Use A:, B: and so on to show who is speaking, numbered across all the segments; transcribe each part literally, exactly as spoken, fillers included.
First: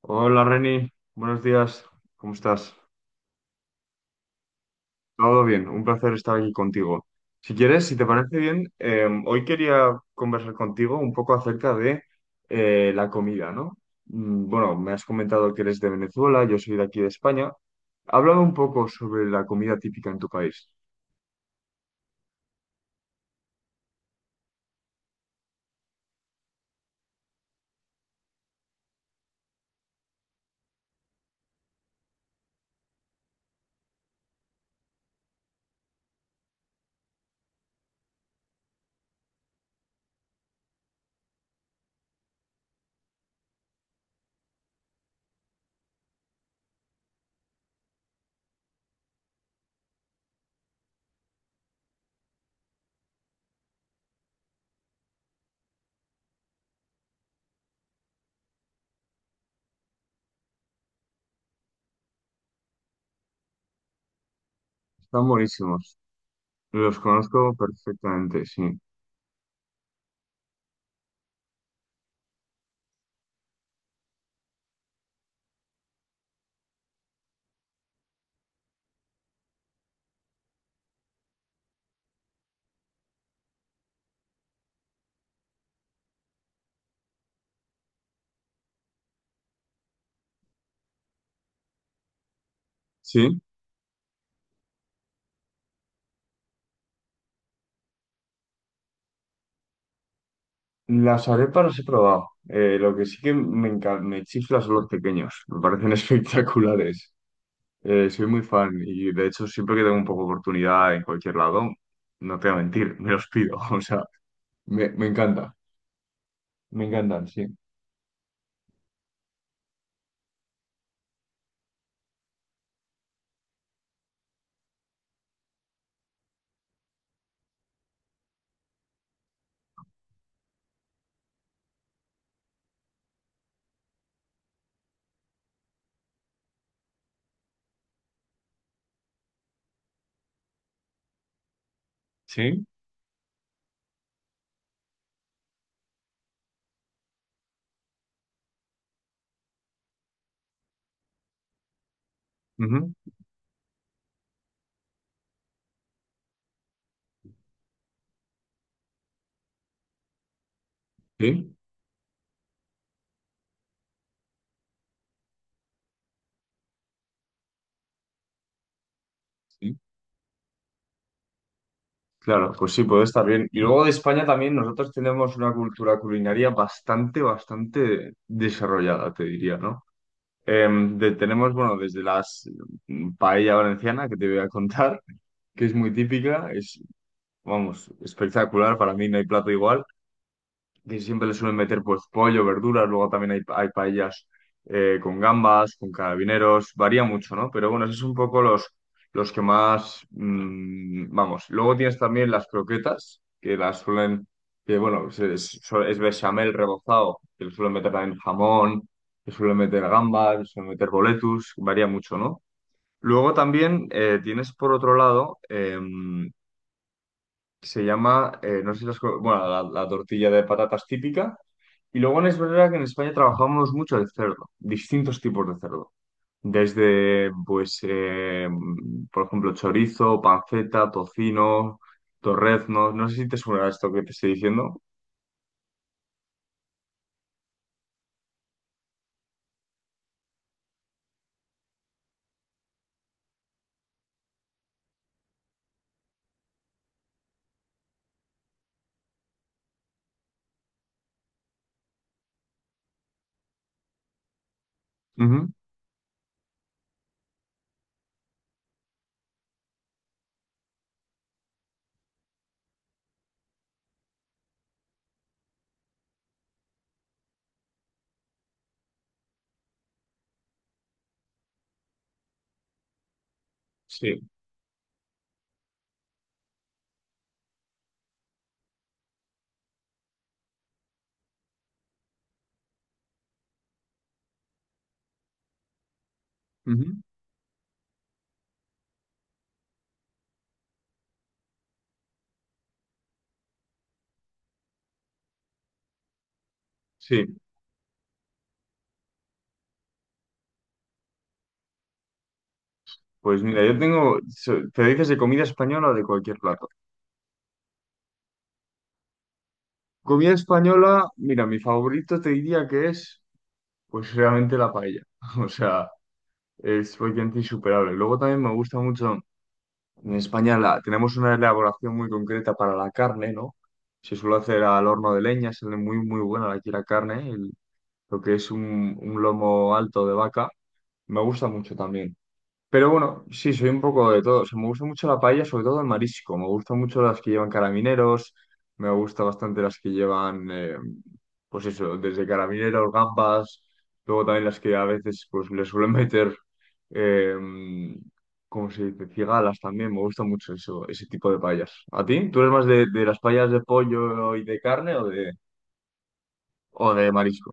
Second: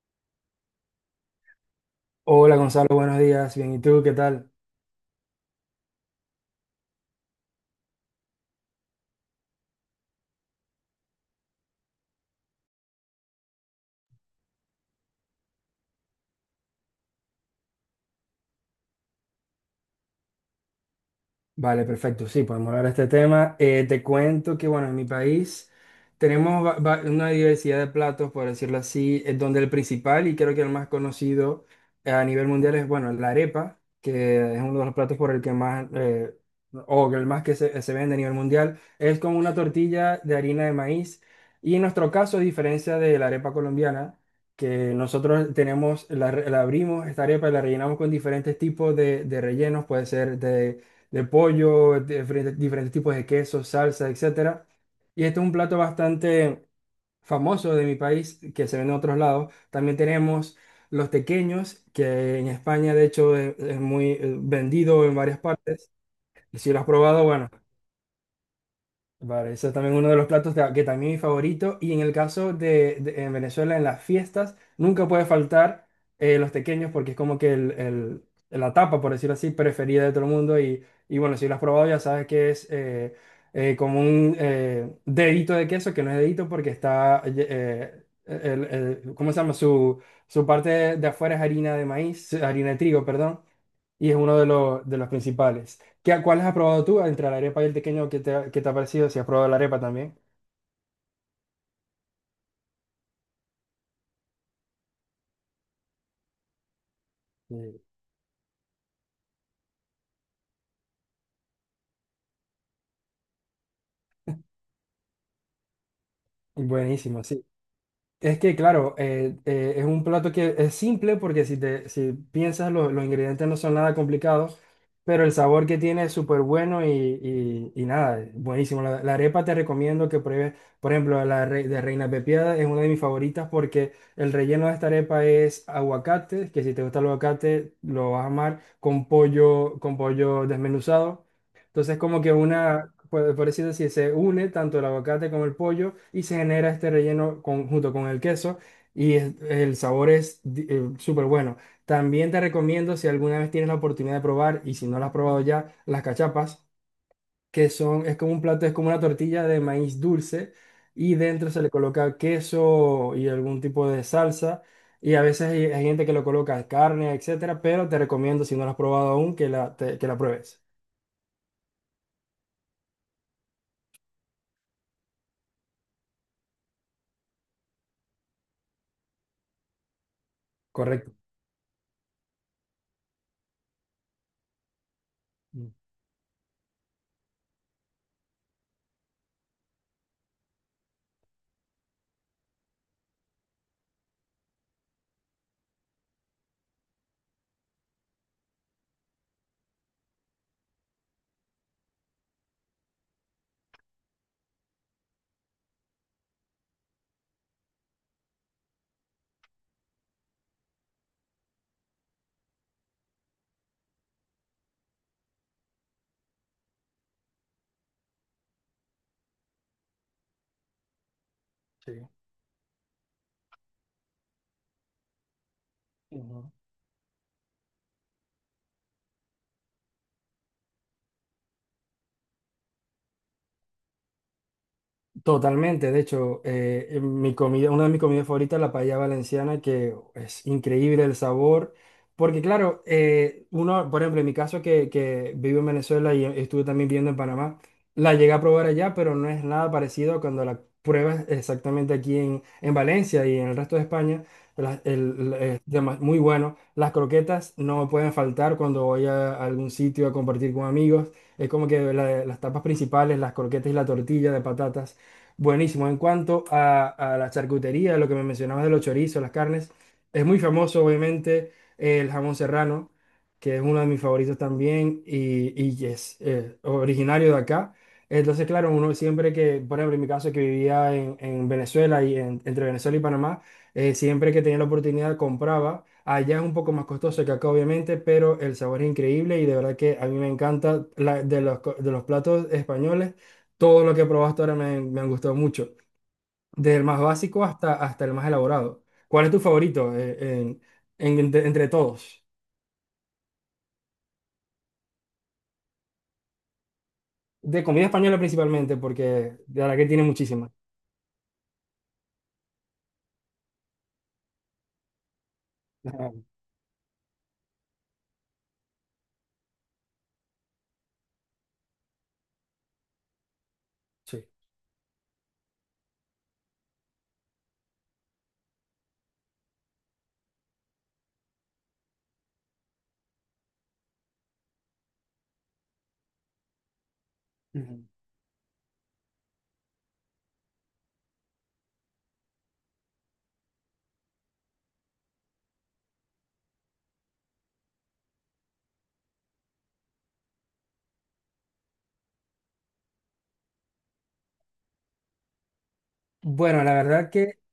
A: Hola Reni, buenos días, ¿cómo
B: Hola
A: estás?
B: Gonzalo, buenos días. Bien, ¿y tú qué tal?
A: Todo bien, un placer estar aquí contigo. Si quieres, si te parece bien, eh, hoy quería conversar contigo un poco acerca de eh, la comida, ¿no? Mm, Bueno, me has comentado que eres de Venezuela, yo soy de aquí de España. Háblame un poco sobre la comida típica en tu país.
B: Vale, perfecto. Sí, podemos hablar de este tema. Eh, te cuento que, bueno, en mi país tenemos va- va- una diversidad de platos, por decirlo así, eh, donde el principal y creo que el más conocido eh, a nivel mundial es, bueno, la arepa, que es uno de los platos por el que más, eh, o el más que se, se vende a nivel mundial. Es como una tortilla de harina de maíz. Y en nuestro caso, a diferencia de la arepa colombiana, que nosotros tenemos, la, re- la abrimos, esta arepa y la rellenamos con diferentes tipos de, de rellenos, puede ser de de pollo, diferentes, diferentes tipos de quesos, salsa, etcétera. Y este es un plato bastante famoso de mi país, que se vende en otros lados. También tenemos los tequeños, que en España, de hecho, es, es muy eh, vendido en
A: Están
B: varias partes.
A: buenísimos,
B: Y si lo has
A: los
B: probado, bueno.
A: conozco perfectamente, sí.
B: Vale, eso es también uno de los platos de- que también es mi favorito. Y en el caso de, de- en Venezuela, en las fiestas, nunca puede faltar eh, los tequeños porque es como que el, el- la tapa, por decirlo así, preferida de todo el mundo. Y, y bueno, si lo has probado ya sabes que es eh, eh, como un eh, dedito de queso, que no es dedito porque está, eh, el- el- ¿cómo se llama? Su, su parte de afuera es harina de maíz, harina de trigo,
A: Sí,
B: perdón, y es uno de los, de los principales. ¿Qué, cuáles has probado tú entre la arepa y el tequeño? ¿Qué te, ha- qué te ha parecido? Si has probado la arepa también.
A: las arepas las he probado. Eh, lo que sí que me, enca- me chifla son los pequeños, me parecen espectaculares.
B: Sí.
A: Eh, soy muy fan y de hecho siempre que tengo un poco de oportunidad en cualquier lado, no te voy a mentir, me los pido. O sea, me, me encanta. Me
B: Buenísimo,
A: encantan,
B: sí.
A: sí.
B: Es que, claro, eh, eh, es un plato que es simple porque si, te, si piensas lo- los ingredientes no son nada complicados, pero el sabor que tiene es súper bueno y, y- y nada, buenísimo. La, la arepa te recomiendo que pruebes, por ejemplo, la re- de Reina Pepiada es una de mis favoritas porque el relleno de esta arepa es aguacate, que si te gusta el aguacate lo vas a amar, con pollo, con pollo desmenuzado. Entonces, como que
A: ¿Sí?
B: una, por, por así decir, se une tanto el aguacate como el pollo y se genera este relleno con- junto con el queso y es- el sabor es di- eh, súper bueno. También te
A: Ujú,
B: recomiendo, si alguna vez tienes la oportunidad de probar y si no las has probado ya, las cachapas, que son, es como un plato, es como una tortilla de maíz dulce y dentro
A: sí,
B: se le coloca queso y algún tipo de salsa. Y a veces hay, hay gente que lo coloca carne, etcétera, pero te recomiendo, si no la has probado aún, que la,
A: sí.
B: te- que la pruebes.
A: Claro, pues sí, puede estar bien. Y luego de España también nosotros tenemos una cultura culinaria bastante, bastante desarrollada, te diría, ¿no? Em, de-
B: Correcto.
A: tenemos, bueno, desde las mm, paella valenciana que te voy a contar, que
B: Mm,
A: es muy típica, es, vamos, espectacular, para mí no hay plato igual. Que siempre le suelen meter pues pollo, verduras, luego también hay, hay paellas eh, con gambas, con carabineros, varía mucho, ¿no? Pero bueno, esos son un poco los, los que más, mm, vamos, luego tienes también las croquetas, que las suelen, que bueno, es, es, so- es bechamel rebozado, que le suelen meter también jamón, le suelen meter gambas, le suelen meter boletus, varía mucho, ¿no? Luego también eh, tienes por otro lado, em, se llama, eh, no sé si las, bueno, la la tortilla de patatas típica, y
B: sí.
A: luego es verdad que en España trabajamos mucho de cerdo, distintos tipos de cerdo.
B: Ujú.
A: Desde, pues, eh, por ejemplo, chorizo, panceta, tocino, torreznos. No sé si te suena esto que te estoy diciendo.
B: Totalmente, de hecho, eh, en mi comida, una de mis comidas favoritas es la paella valenciana, que es increíble el sabor, porque claro, eh, uno, por ejemplo, en mi caso que, que vivo en Venezuela y estuve también viviendo en Panamá, la llegué a probar allá, pero no es nada parecido a cuando la pruebas exactamente aquí en, en Valencia y en el resto de España, la- el- la-
A: Ujú,
B: es dema- muy bueno. Las croquetas no pueden faltar cuando voy a algún sitio a compartir con amigos, es como que la- las tapas principales, las croquetas y la tortilla de patatas. Buenísimo. En cuanto a, a la charcutería, lo que me mencionabas de los chorizos, las carnes, es muy famoso, obviamente, el jamón serrano, que es uno de mis
A: sí.
B: favoritos también y, y es eh, originario de acá. Entonces, claro, uno siempre que, por ejemplo, en mi caso que vivía en, en Venezuela y en- entre Venezuela y Panamá, eh, siempre que tenía la oportunidad compraba. Allá es un poco más
A: Ujú,
B: costoso que acá, obviamente, pero el sabor es increíble y de verdad que a mí me encanta la- de los, co- de los platos españoles. Todo lo que probaste ahora me, me han gustado mucho, desde el más
A: sí.
B: básico hasta, hasta el más elaborado. ¿Cuál es tu favorito eh, en- en- entre, entre todos?
A: Pues mira, yo tengo, so- te dices de comida española o de cualquier plato.
B: De comida española principalmente, porque de verdad que tiene
A: Comida
B: muchísimas.
A: española, mira, mi favorito te diría que es, pues, realmente la paella. O sea,
B: Ajá,
A: es prácticamente insuperable. Luego también me gusta mucho. En España la- tenemos una elaboración muy concreta para la carne, ¿no? Se
B: sí.
A: suele hacer al horno de leña, sale muy, muy buena aquí la carne, el- lo que es un, un lomo alto de vaca. Me gusta mucho también. Pero bueno, sí, soy un poco de todo. O sea, me gusta mucho la paella, sobre todo el marisco. Me gustan mucho las que llevan
B: Ujú.
A: carabineros, me gusta bastante las que llevan, eh, pues eso, desde carabineros, gambas, luego también las que a veces pues le suelen meter, eh, ¿cómo se dice? Cigalas también. Me gusta mucho eso, ese tipo de paellas. ¿A ti? ¿Tú eres más de, de las paellas de pollo y de carne o de,
B: Bueno, la
A: o
B: verdad,
A: de marisco?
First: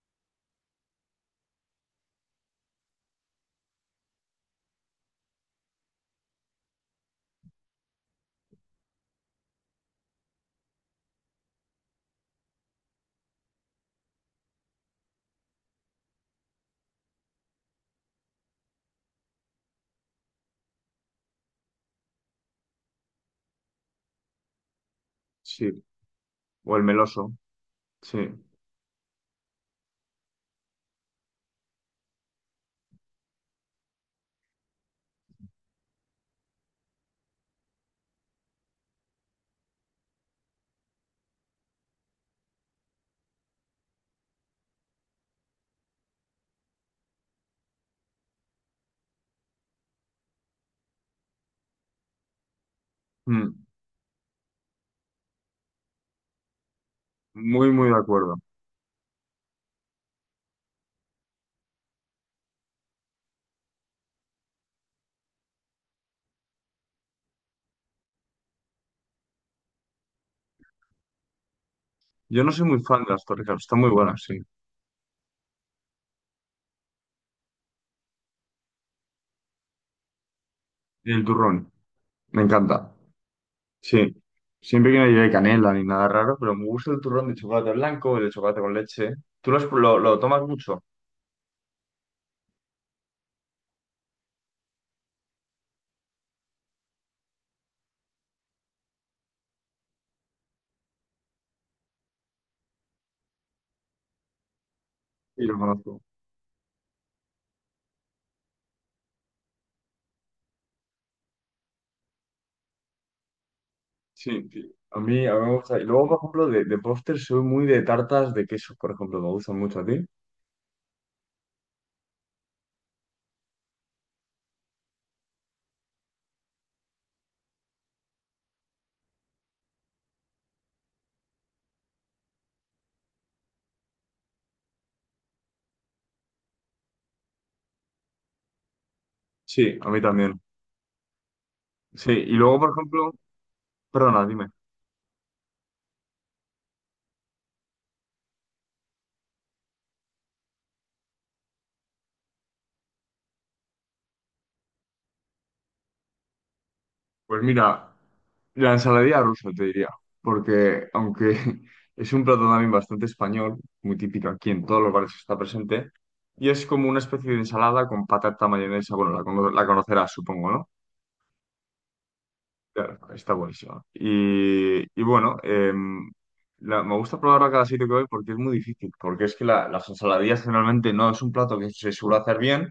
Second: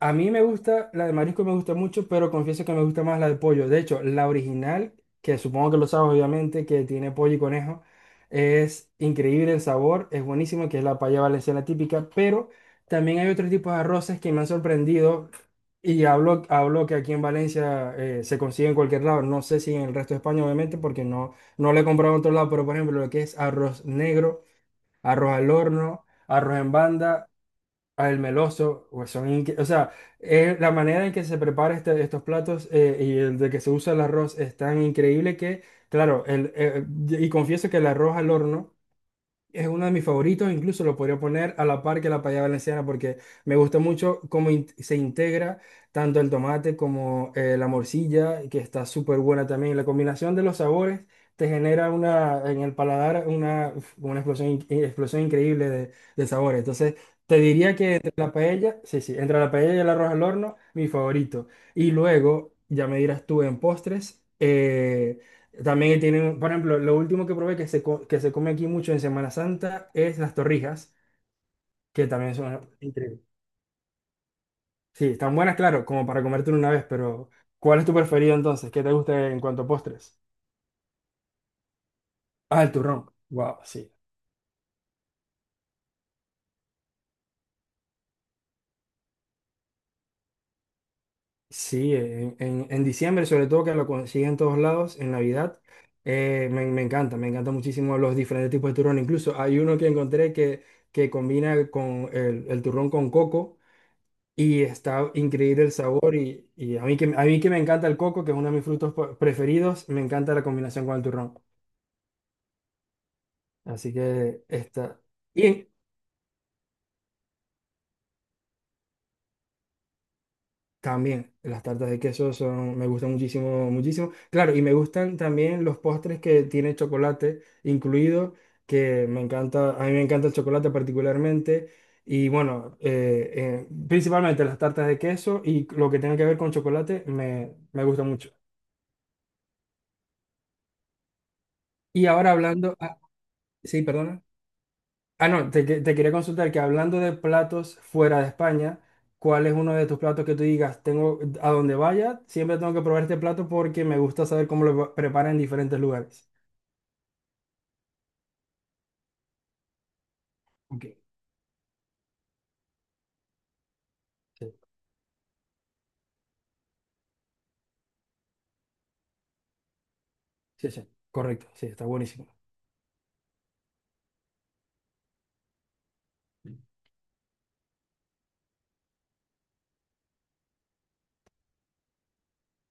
B: a mí me gusta, la de marisco me gusta mucho, pero confieso que me gusta más la de pollo. De hecho, la original, que supongo que lo sabes obviamente, que tiene pollo y conejo, es increíble el sabor, es buenísimo, que es la paella valenciana típica, pero también hay otros tipos de arroces que me han sorprendido y hablo, hablo que aquí en Valencia eh, se consigue en cualquier lado. No sé si en el resto de España, obviamente, porque no, no lo he comprado en otro lado, pero por ejemplo, lo que es arroz negro, arroz al
A: Sí.
B: horno, arroz en
A: O el
B: banda
A: meloso, sí.
B: al meloso, pues son inque- o sea, eh, la manera en que se prepara este- estos platos eh, y el de que se usa el arroz es tan increíble que, claro, el, eh, y confieso que el arroz al horno es uno de mis favoritos, incluso lo podría poner a la par que la payada valenciana porque me gusta mucho cómo in- se integra tanto el tomate como eh, la morcilla, que está súper buena también. La combinación de los sabores te genera una, en el paladar
A: Mm.
B: una, uf, una explosión, in- eh, explosión increíble de, de sabores. Entonces, te
A: Muy,
B: diría
A: muy de
B: que entre la
A: acuerdo.
B: paella, sí, sí, entre la paella y el arroz al horno, mi favorito. Y luego, ya me dirás tú en postres. Eh, también tienen, por ejemplo, lo último que probé que se, co- que se come aquí mucho en Semana Santa es las torrijas, que también
A: Yo no soy
B: son
A: muy fan de
B: increíbles.
A: las torrijas, están muy buenas, sí.
B: Sí, están buenas, claro, como para comértelo una vez, pero ¿cuál es tu preferido entonces? ¿Qué te gusta en cuanto a postres?
A: Y el turrón, me
B: Ah, el
A: encanta.
B: turrón. Wow, sí.
A: Sí. Siempre que no lleve canela ni nada raro, pero me gusta el turrón de chocolate blanco, el de chocolate con leche. ¿Tú lo, has- lo- lo tomas mucho?
B: Sí, en, en- en diciembre, sobre todo que lo consiguen en todos lados, en Navidad, eh, me, me encanta, me encanta muchísimo los diferentes tipos de turrón. Incluso hay uno que encontré que, que combina con el, el turrón con coco. Y está
A: Sí, lo
B: increíble el
A: conozco.
B: sabor y, y a mí que, a mí que me encanta el coco, que es uno de mis frutos po- preferidos, me encanta la combinación con el turrón. Así que
A: Sí, sí. A
B: está.
A: mí, a mí me
B: Y
A: gusta. Y luego, por ejemplo, de, de póster soy muy de tartas de queso, por ejemplo. Me gustan mucho a ti.
B: también las tartas de queso son, me gustan muchísimo, muchísimo. Claro, y me gustan también los postres que tienen chocolate incluido, que me encanta, a mí me encanta el chocolate particularmente. Y bueno, eh, eh, principalmente las tartas de queso y lo que tenga que ver con chocolate me, me gusta mucho.
A: Sí, a mí también.
B: Y
A: Sí, y
B: ahora
A: luego, por
B: hablando... ah,
A: ejemplo,
B: sí, perdona.
A: perdona, dime.
B: Ah, no, te, que- te quería consultar que hablando de platos fuera de España, ¿cuál es uno de tus platos que tú digas, tengo, a donde vaya, siempre tengo que probar este plato porque me gusta saber cómo lo preparan en diferentes lugares?
A: Pues mira, la ensaladilla rusa te diría,
B: Ok,
A: porque aunque es un plato también bastante español, muy típico aquí
B: sí,
A: en todos los bares está presente, y es como una especie de ensalada con patata, mayonesa, bueno, la, cono- la conocerás, supongo, ¿no?
B: sí, sí. Correcto, sí, está buenísimo.
A: Claro, está buenísimo. Y, y bueno, em, la- me gusta probarla cada sitio que voy porque es muy difícil, porque es que la- las ensaladillas generalmente no es un plato que se suele hacer bien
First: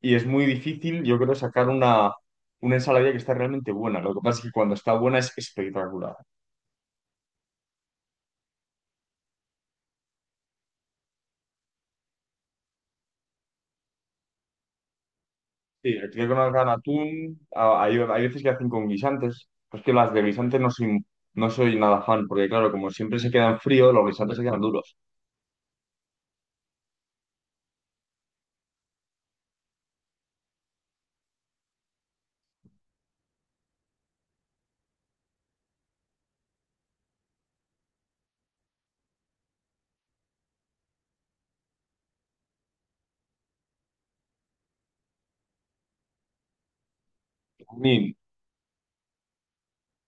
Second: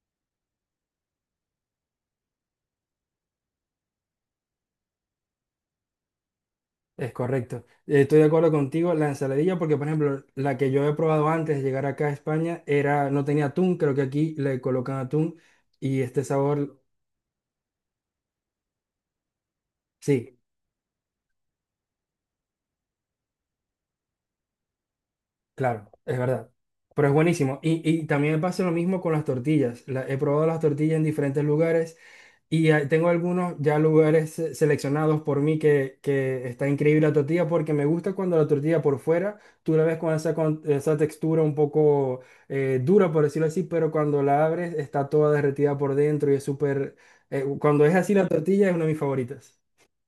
A: y es muy difícil, yo creo, sacar una, una ensaladilla que está realmente buena. Lo que pasa es que cuando está buena es espectacular.
B: Es correcto. Eh, Estoy de acuerdo contigo. La ensaladilla, porque por ejemplo, la que yo he probado antes de llegar acá a España era, no tenía atún, creo que aquí le colocan atún
A: Sí,
B: y este
A: aquí con hagan
B: sabor,
A: atún, a- hay, hay veces que hacen con guisantes. Pues que las de
B: sí,
A: guisantes no soy, no soy nada fan, porque claro, como siempre se quedan fríos, los guisantes se quedan duros.
B: claro, es verdad. Pero es buenísimo. Y, y también me pasa lo mismo con las tortillas. La- he probado las tortillas en diferentes lugares y eh, tengo algunos ya lugares se- seleccionados por mí que, que está increíble la tortilla porque me gusta cuando la tortilla por fuera, tú la ves con esa, con- esa textura un poco eh, dura, por decirlo así, pero cuando la abres está toda derretida por dentro y es súper... eh,
A: A
B: cuando es así
A: mí
B: la tortilla es una de mis favoritas.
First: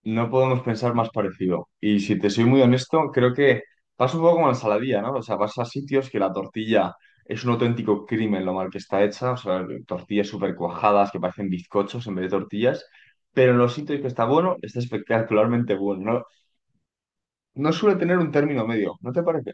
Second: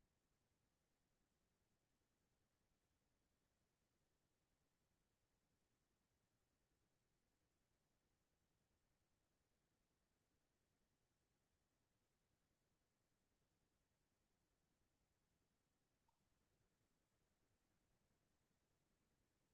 A: no podemos pensar más parecido. Y si te soy muy honesto, creo que pasa un poco como la ensaladilla, ¿no? O sea, vas a sitios que la tortilla es un auténtico crimen lo mal que está hecha, o sea, tortillas súper cuajadas que parecen bizcochos en vez de tortillas, pero en los sitios que está bueno, está espectacularmente bueno. No, no suele tener un término medio, ¿no te parece?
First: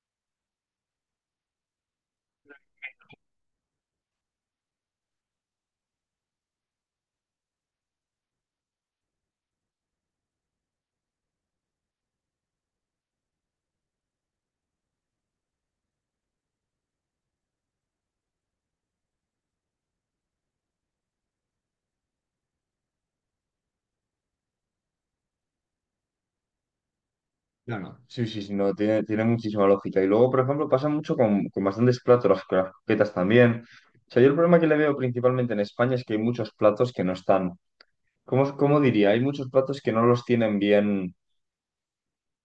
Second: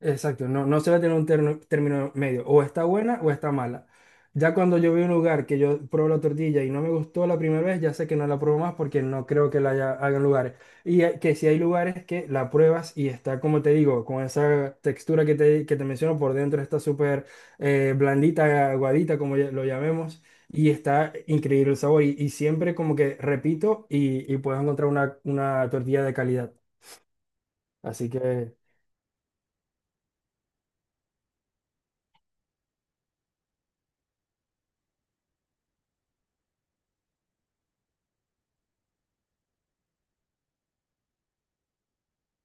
B: Exacto, no, no se va a tener un terno- término medio, o está buena o está mala. Ya cuando yo voy a un lugar que yo pruebo la tortilla y no me gustó la primera vez, ya sé que no la pruebo más porque no creo que la haya, hagan lugares. Y hay- que si hay lugares que la pruebas y está, como te digo, con esa textura que te, que te menciono por dentro, está súper eh, blandita, aguadita, como ya- lo llamemos, y está increíble el sabor. Y, y siempre como que repito y, y puedes encontrar una, una tortilla de calidad.
A: Claro.
B: Así
A: Sí, sí, sí,
B: que...
A: no, tiene, tiene muchísima lógica. Y luego, por ejemplo, pasa mucho con, con bastantes platos, las con las croquetas también. O sea, yo el problema que le veo principalmente en España es que hay muchos platos que no están. ¿Cómo, cómo diría? Hay muchos platos que no los tienen bien,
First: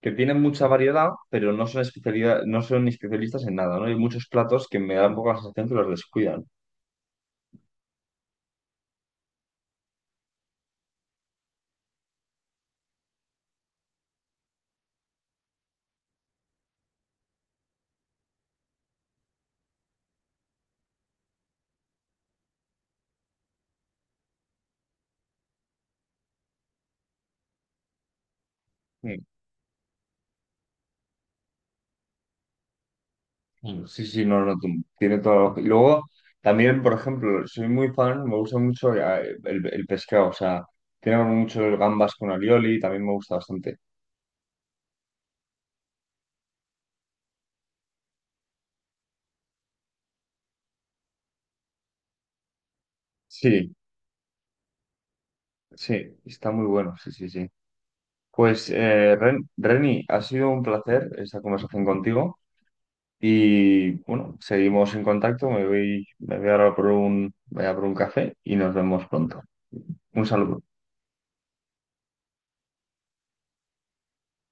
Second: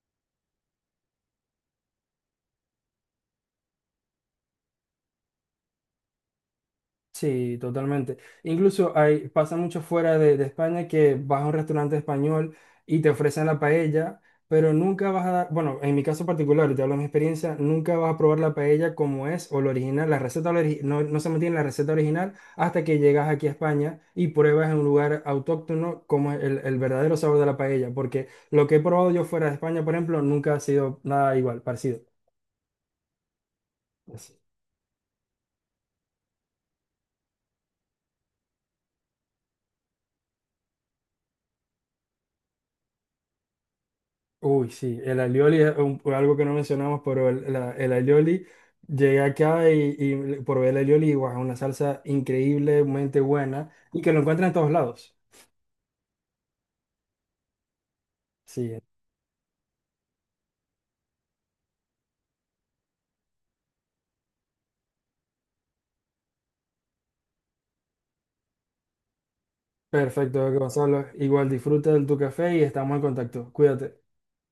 A: que tienen mucha variedad, pero no son especialidad, no son especialistas en nada, ¿no? Hay muchos platos que me dan un poco la sensación que los descuidan.
B: Sí, totalmente. Incluso hay, pasa mucho fuera de, de España que vas a un restaurante español y te ofrecen la paella, pero nunca vas a dar, bueno, en mi caso particular, y te hablo de mi experiencia, nunca vas a probar la paella como es o lo original, la receta ori- no, no se mantiene la receta original hasta que llegas aquí a España y pruebas en un lugar autóctono como es el, el verdadero sabor de la paella, porque lo que he probado
A: Mm,
B: yo fuera de España, por ejemplo, nunca ha sido nada igual, parecido.
A: mm, Sí, sí, no, no, tú- tiene todo. Y luego, también, por ejemplo, soy muy fan, me gusta mucho eh, el, el pescado, o sea, tiene mucho gambas con alioli, también me gusta bastante.
B: Uy, sí, el alioli es un- algo que no mencionamos, pero el, la- el alioli, llegué acá y, y probé el alioli, y guau, una salsa increíblemente buena
A: Sí,
B: y que lo encuentran en todos lados.
A: sí, está muy bueno, sí, sí, sí. Pues,
B: Sí,
A: eh, Ren- Reni, ha sido un placer esta conversación contigo. Y bueno, seguimos en contacto. Me voy, me voy ahora por un, voy a por un café y nos vemos pronto. Un
B: perfecto,
A: saludo.
B: Gonzalo. Igual disfruta de tu café y estamos en contacto. Cuídate.